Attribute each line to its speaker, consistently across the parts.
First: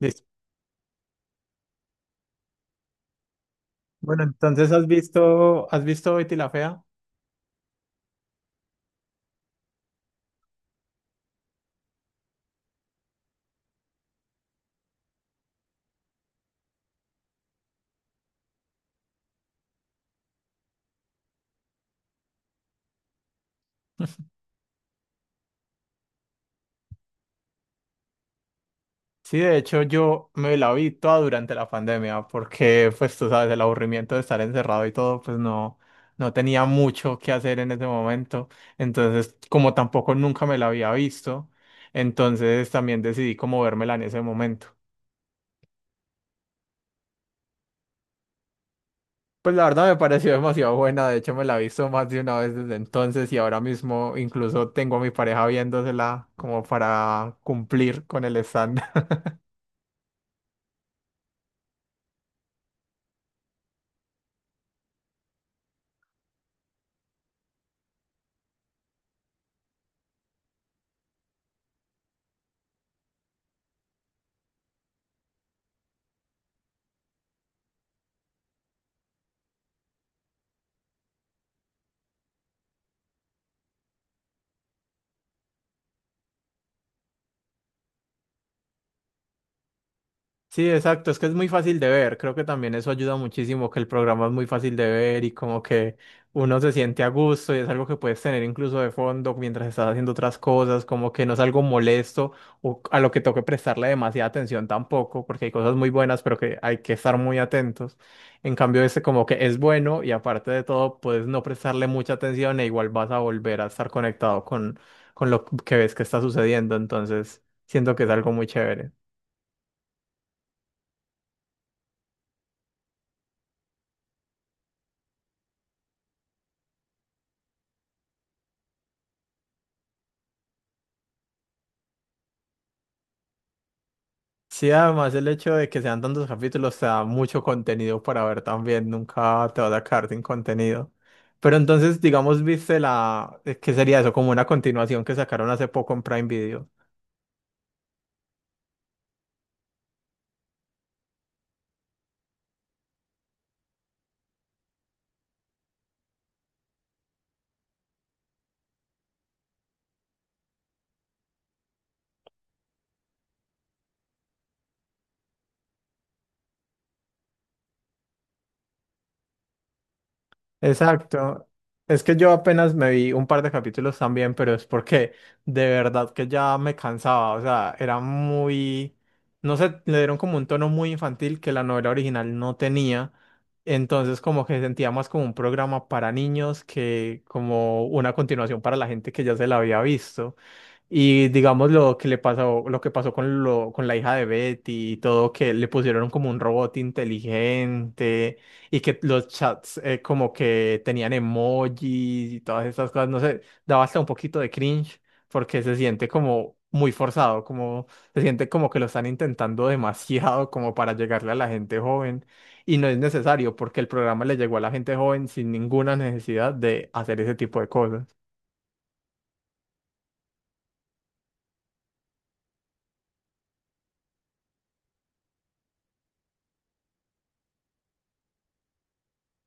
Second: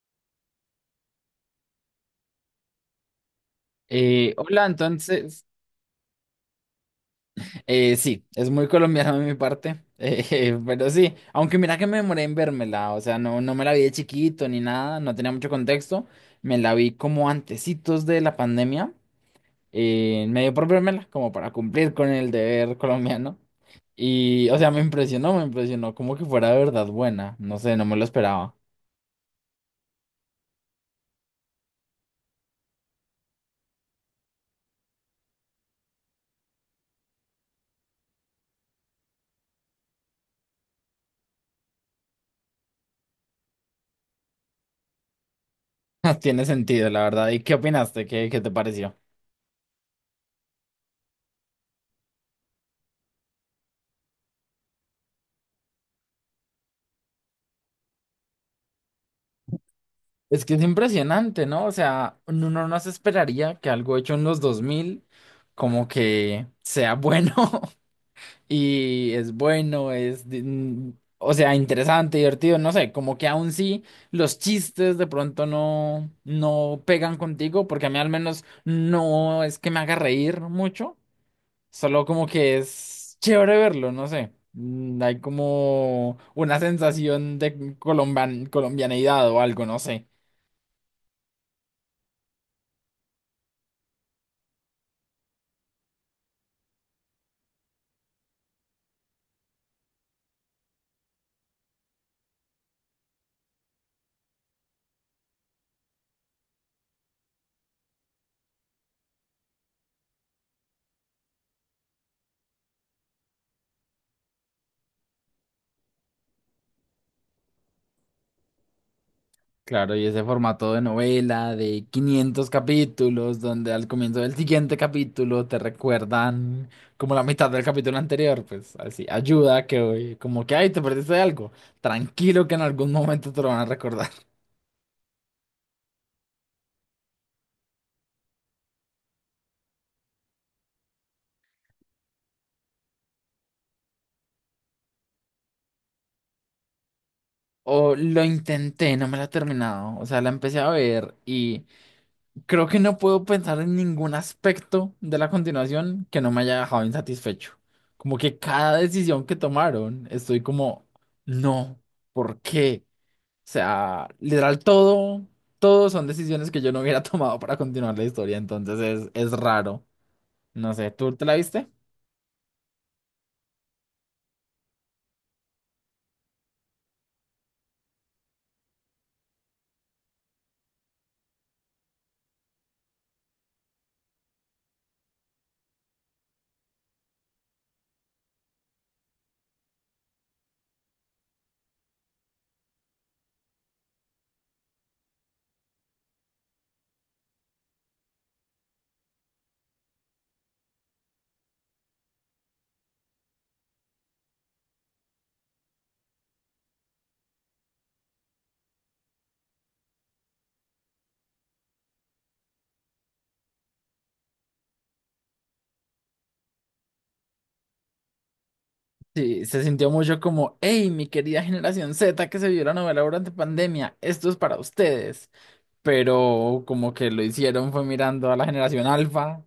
Speaker 1: Listo. Bueno,
Speaker 2: Hola,
Speaker 1: entonces
Speaker 2: entonces,
Speaker 1: ¿has visto Betty la Fea?
Speaker 2: sí, es muy colombiano de mi parte, pero sí, aunque mira que me demoré en vérmela, o sea, no, no me la vi de chiquito ni nada, no tenía mucho contexto. Me la vi como antecitos de la pandemia, me dio por vérmela, como para cumplir con el deber colombiano, y, o sea, me impresionó como que fuera de verdad buena, no sé, no me lo esperaba.
Speaker 1: Sí, de hecho yo me la vi toda durante la pandemia porque pues tú sabes, el aburrimiento de estar encerrado y todo, pues no, no tenía mucho que hacer en ese momento. Entonces, como tampoco nunca me la había visto, entonces también decidí como vérmela en ese momento.
Speaker 2: Tiene sentido, la verdad, ¿y qué opinaste? ¿Qué te pareció?
Speaker 1: Pues la verdad me pareció demasiado buena, de hecho me la he visto más de una vez desde entonces y ahora mismo incluso tengo a mi pareja viéndosela como para cumplir con el estándar.
Speaker 2: Es que es impresionante, ¿no? O sea, uno no se esperaría que algo hecho en los 2000 como que sea bueno. Y es bueno, o sea, interesante, divertido, no sé, como que aún sí los chistes de pronto no, no pegan contigo, porque a mí al menos no es que me haga reír mucho, solo como que es chévere verlo, no sé. Hay como una sensación de colombianidad o algo, no sé.
Speaker 1: Sí, exacto, es que es muy fácil de ver, creo que también eso ayuda muchísimo, que el programa es muy fácil de ver y como que uno se siente a gusto y es algo que puedes tener incluso de fondo mientras estás haciendo otras cosas, como que no es algo molesto o a lo que toque prestarle demasiada atención tampoco, porque hay cosas muy buenas, pero que hay que estar muy atentos. En cambio, este como que es bueno y aparte de todo, puedes no prestarle mucha atención e igual vas a volver a estar conectado con lo que ves que está sucediendo, entonces siento que es algo muy chévere.
Speaker 2: Claro, y ese formato de novela de 500 capítulos, donde al comienzo del siguiente capítulo te recuerdan como la mitad del capítulo anterior, pues así, ayuda que hoy, como que, ay, te perdiste de algo, tranquilo que en algún momento te lo van a recordar.
Speaker 1: Sí, además el hecho de que sean tantos capítulos te da mucho contenido para ver también, nunca te vas a quedar sin contenido. Pero entonces, digamos, viste ¿qué sería eso? Como una continuación que sacaron hace poco en Prime Video.
Speaker 2: O lo intenté, no me la he terminado, o sea, la empecé a ver y creo que no puedo pensar en ningún aspecto de la continuación que no me haya dejado insatisfecho. Como que cada decisión que tomaron, estoy como, no, ¿por qué? Sea, literal todo, todo son decisiones que yo no hubiera tomado para continuar la historia, entonces es raro. No sé, ¿tú te la
Speaker 1: Exacto.
Speaker 2: viste?
Speaker 1: Es que yo apenas me vi un par de capítulos también, pero es porque de verdad que ya me cansaba. O sea, era muy, no sé, le dieron como un tono muy infantil que la novela original no tenía. Entonces como que sentía más como un programa para niños que como una continuación para la gente que ya se la había visto. Y digamos lo que le pasó, lo que pasó con con la hija de Betty y todo, que le pusieron como un robot inteligente y que los chats como que tenían emojis y todas estas cosas, no sé, daba hasta un poquito de cringe porque se siente como muy forzado, como se siente como que lo están intentando demasiado como para llegarle a la gente joven y no es necesario porque el programa le llegó a la gente joven sin ninguna necesidad de hacer ese tipo de cosas.
Speaker 2: Sí, se sintió mucho como, hey, mi querida generación Z que se vio la novela durante pandemia, esto es para ustedes. Pero como que lo hicieron fue mirando a la generación alfa,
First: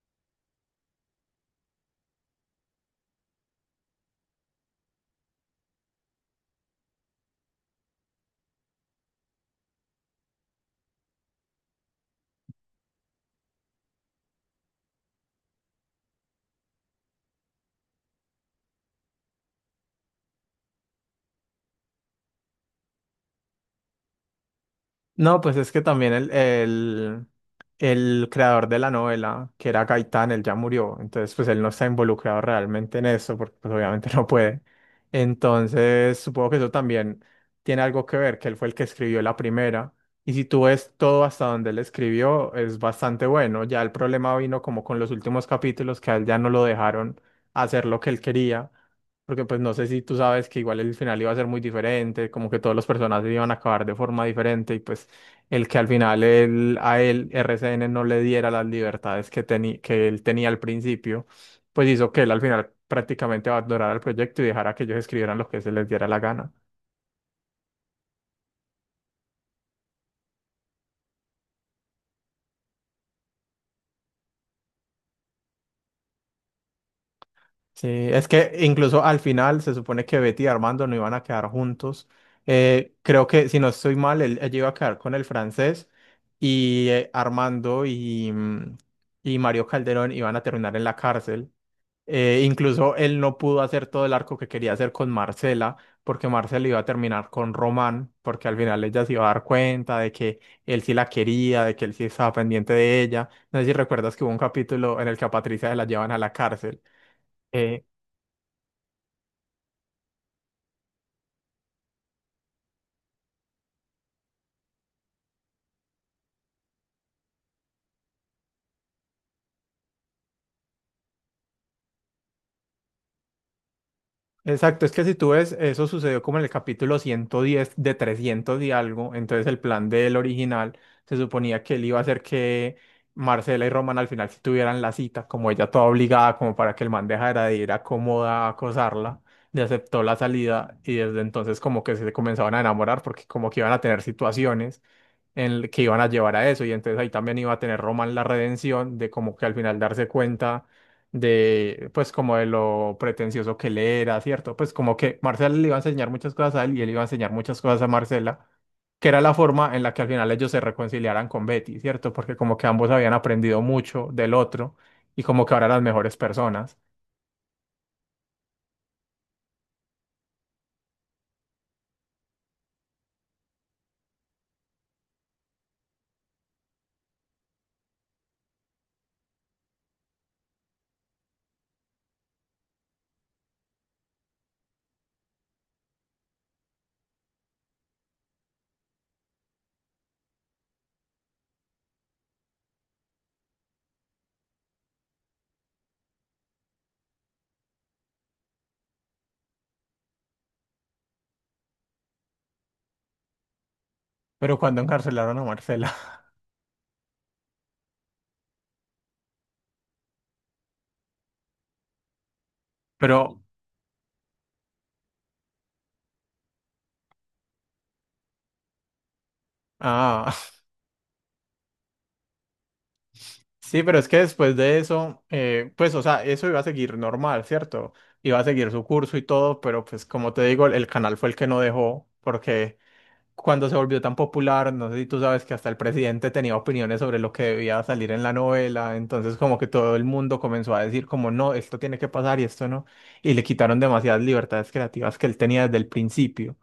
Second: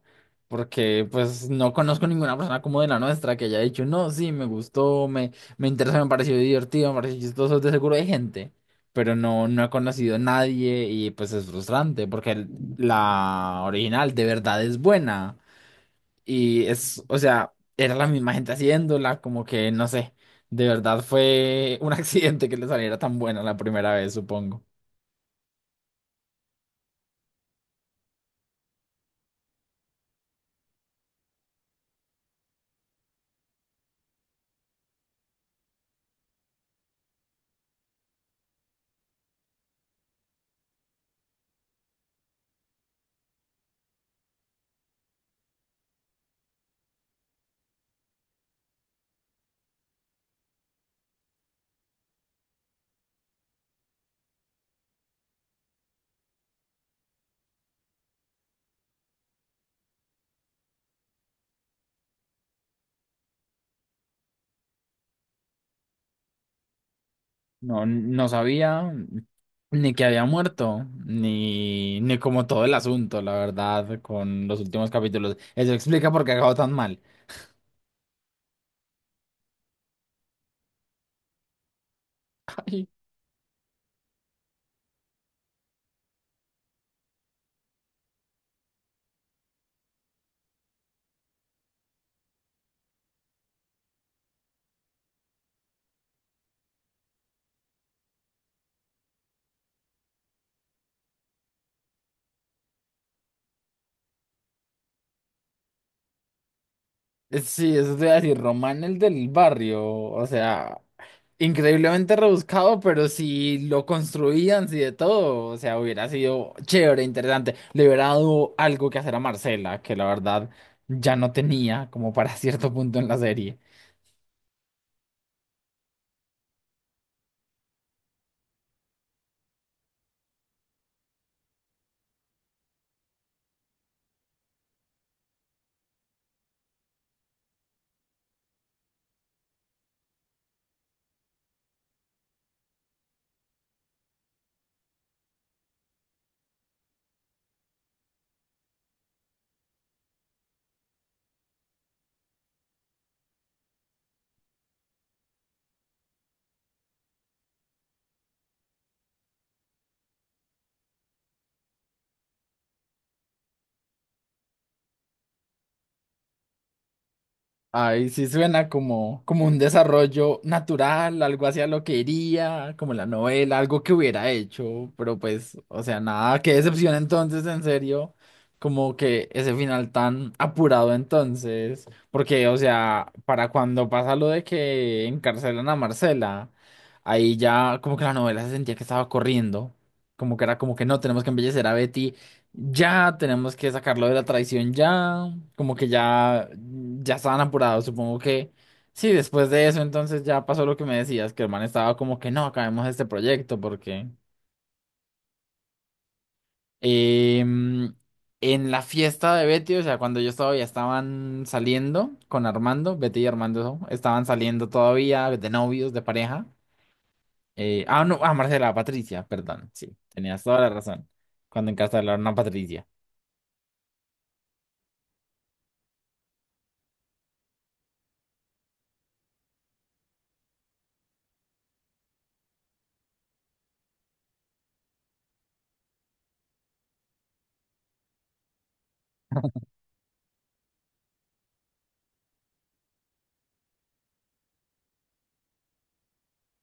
Speaker 2: porque pues no conozco ninguna persona como de la nuestra que haya dicho, no, sí, me gustó, me interesó, me pareció divertido, me pareció chistoso, de seguro hay gente, pero no, no he conocido a nadie y pues es frustrante, porque la original de verdad es buena y es, o sea, era la misma gente haciéndola, como que no sé. De verdad fue un accidente que le saliera tan buena la primera vez, supongo.
Speaker 1: No, pues es que también el creador de la novela, que era Gaitán, él ya murió, entonces pues él no está involucrado realmente en eso, porque pues obviamente no puede. Entonces supongo que eso también tiene algo que ver, que él fue el que escribió la primera, y si tú ves todo hasta donde él escribió, es bastante bueno, ya el problema vino como con los últimos capítulos, que a él ya no lo dejaron hacer lo que él quería. Porque pues no sé si tú sabes que igual el final iba a ser muy diferente, como que todos los personajes iban a acabar de forma diferente y pues el que al final él, a él RCN no le diera las libertades que, que él tenía al principio, pues hizo que él al final prácticamente abandonara el proyecto y dejara que ellos escribieran lo que se les diera la gana.
Speaker 2: No, no sabía ni que había muerto, ni como todo el asunto, la verdad, con los últimos capítulos. Eso explica por qué acabó tan mal.
Speaker 1: Sí, es que incluso al final se supone que Betty y Armando no iban a quedar juntos.
Speaker 2: Ay.
Speaker 1: Creo que, si no estoy mal, él, ella iba a quedar con el francés y Armando y Mario Calderón iban a terminar en la cárcel. Incluso él no pudo hacer todo el arco que quería hacer con Marcela, porque Marcela iba a terminar con Román, porque al final ella se iba a dar cuenta de que él sí la quería, de que él sí estaba pendiente de ella. No sé si recuerdas que hubo un capítulo en el que a Patricia se la llevan a la cárcel.
Speaker 2: Sí,
Speaker 1: eh,
Speaker 2: eso te iba a decir, Román el del barrio, o sea, increíblemente rebuscado, pero si lo construían, si de todo, o sea, hubiera sido chévere, interesante. Le hubiera dado algo que hacer a Marcela, que la verdad ya no tenía como para cierto punto en la serie.
Speaker 1: Exacto, es que si tú ves, eso sucedió como en el capítulo 110 de 300 y algo, entonces el plan del original se suponía que él iba a hacer que Marcela y Roman al final sí tuvieran la cita, como ella toda obligada, como para que el man dejara de ir a cómoda a acosarla, le aceptó la salida y desde entonces como que se comenzaban a enamorar porque como que iban a tener situaciones en el que iban a llevar a eso. Y entonces ahí también iba a tener Roman la redención de como que al final darse cuenta de, pues como de lo pretencioso que él era, ¿cierto? Pues como que Marcela le iba a enseñar muchas cosas a él y él iba a enseñar muchas cosas a Marcela, que era la forma en la que al final ellos se reconciliaran con Betty, ¿cierto? Porque como que ambos habían aprendido mucho del otro y como que ahora eran las mejores personas.
Speaker 2: Ay, sí suena como, como un desarrollo natural, algo hacia lo que iría, como la novela, algo que hubiera hecho, pero pues, o sea, nada, qué decepción entonces, en serio, como que ese final tan apurado entonces, porque, o sea, para cuando pasa lo de que encarcelan a Marcela, ahí ya como que la novela se sentía que estaba corriendo, como que era como que no, tenemos que embellecer a Betty, ya tenemos que sacarlo de la traición ya, como que ya, ya estaban apurados, supongo que sí, después de eso entonces ya pasó lo que me decías, que el man estaba como que no, acabemos este proyecto porque
Speaker 1: Pero cuando encarcelaron a Marcela.
Speaker 2: em, en la fiesta de Betty, o sea, cuando yo estaba ya estaban saliendo con Armando, Betty y
Speaker 1: Pero,
Speaker 2: Armando estaban saliendo todavía de novios, de pareja. Ah, no, ah, Marcela, Patricia, perdón, sí, tenías
Speaker 1: ah,
Speaker 2: toda la razón, cuando encarcelaron a Patricia.
Speaker 1: Sí, pero es que después de eso, pues, o sea, eso iba a seguir normal, ¿cierto? Iba a seguir su curso y todo, pero pues como te digo, el canal fue el que no dejó, porque cuando se volvió tan popular, no sé si tú sabes que hasta el presidente tenía opiniones sobre lo que debía salir en la novela, entonces como que todo el mundo comenzó a decir como, no, esto tiene que pasar y esto no, y le quitaron demasiadas libertades creativas que él tenía desde el principio.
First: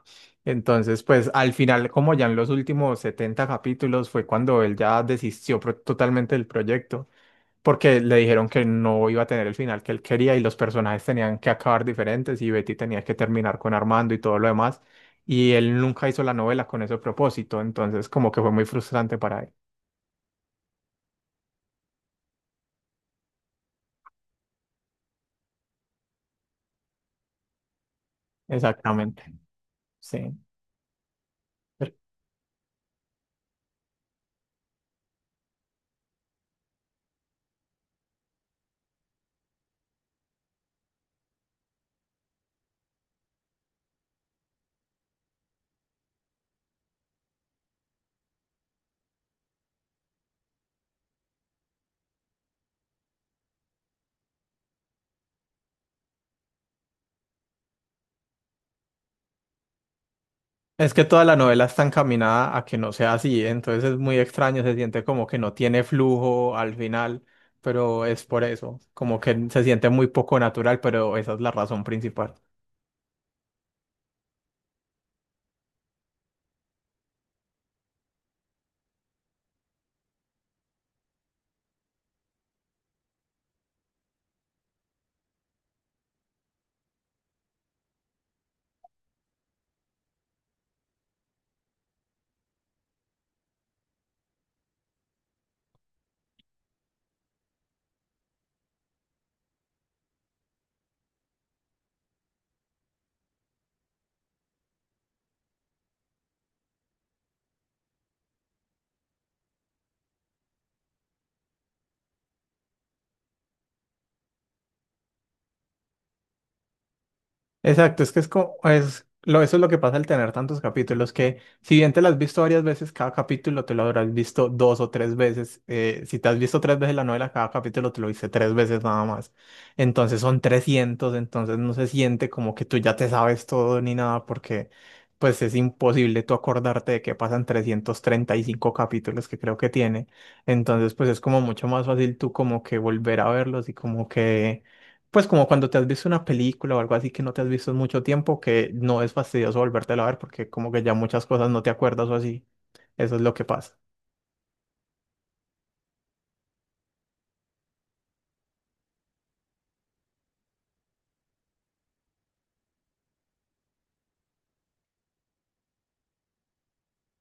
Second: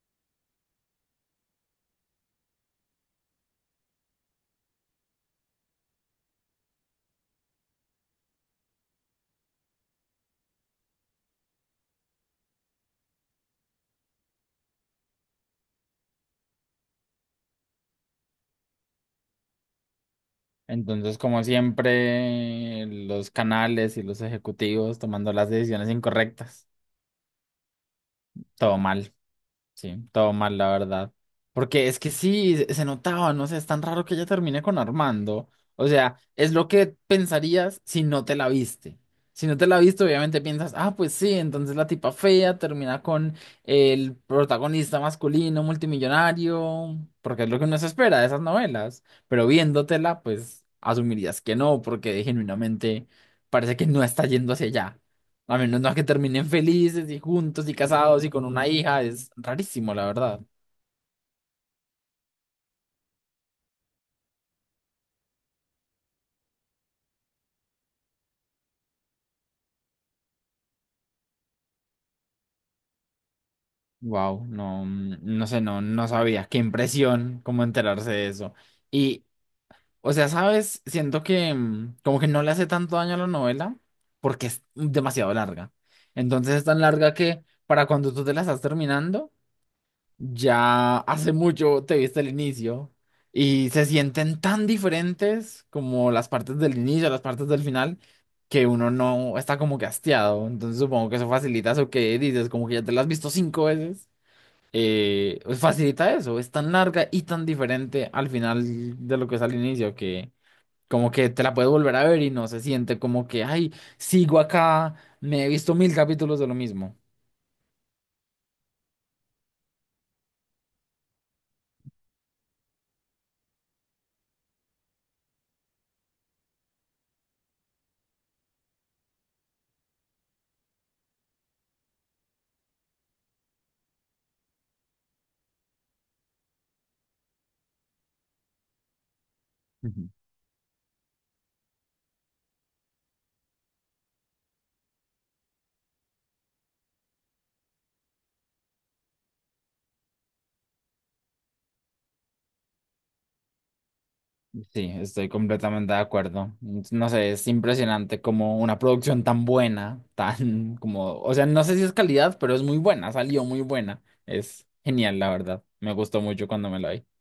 Speaker 1: Entonces, pues al final, como ya en los últimos 70 capítulos, fue cuando él ya desistió totalmente del proyecto porque le dijeron que no iba a tener el final que él quería y los personajes tenían que acabar diferentes y Betty tenía que terminar con Armando y todo lo demás. Y él nunca hizo la novela con ese propósito, entonces como que fue muy frustrante para él.
Speaker 2: Entonces, como siempre, los canales y los ejecutivos tomando las decisiones incorrectas, todo mal.
Speaker 1: Exactamente,
Speaker 2: Sí,
Speaker 1: sí.
Speaker 2: todo mal, la verdad. Porque
Speaker 1: Pero
Speaker 2: es que sí, se notaba, no sé, es tan raro que ella termine con Armando. O sea, es lo que pensarías si no te la viste. Si no te la viste, obviamente piensas, ah, pues sí, entonces la tipa fea termina con el protagonista masculino multimillonario, porque es lo que uno se espera de esas novelas. Pero viéndotela, pues asumirías que no, porque genuinamente parece que no está yendo hacia allá. A menos no que terminen felices y juntos y casados y con una hija, es rarísimo, la verdad.
Speaker 1: es que toda la novela está encaminada a que no sea así, entonces es muy extraño, se siente como que no tiene flujo al final, pero es por eso, como que se siente muy poco natural, pero esa es la razón principal.
Speaker 2: Wow, no, no sé, no, no sabía. Qué impresión, cómo enterarse de eso. Y, o sea, ¿sabes? Siento que como que no le hace tanto daño a la novela porque es demasiado larga. Entonces es tan larga que para cuando tú te la estás terminando, ya hace mucho te viste el inicio y se sienten tan diferentes como las partes del inicio, las partes del final, que uno no está como que hastiado. Entonces supongo que eso facilita eso que dices, como que ya te lo has visto cinco veces. Pues facilita eso, es tan larga y tan diferente al final de lo que es al inicio que como que te la puedes volver a ver y no se siente como que, ay, sigo acá, me he visto 1000 capítulos de lo mismo.
Speaker 1: Exacto, es que es como, es, lo, eso es lo que pasa al tener tantos capítulos, que si bien te lo has visto varias veces, cada capítulo te lo habrás visto dos o tres veces. Si te has visto tres veces la novela, cada capítulo te lo viste tres veces nada más. Entonces son 300, entonces no se siente como que tú ya te sabes todo ni nada, porque pues es imposible tú acordarte de que pasan 335 capítulos que creo que tiene. Entonces pues es como mucho más fácil tú como que volver a verlos y como que pues como cuando te has visto una película o algo así que no te has visto en mucho tiempo, que no es fastidioso volvértela a ver porque como que ya muchas cosas no te acuerdas o así. Eso es lo que pasa.
Speaker 2: Sí, estoy completamente de acuerdo. No sé, es impresionante como una producción tan buena, tan como, o sea, no sé si es calidad, pero es muy buena, salió muy buena. Es genial, la verdad. Me gustó mucho cuando me la vi.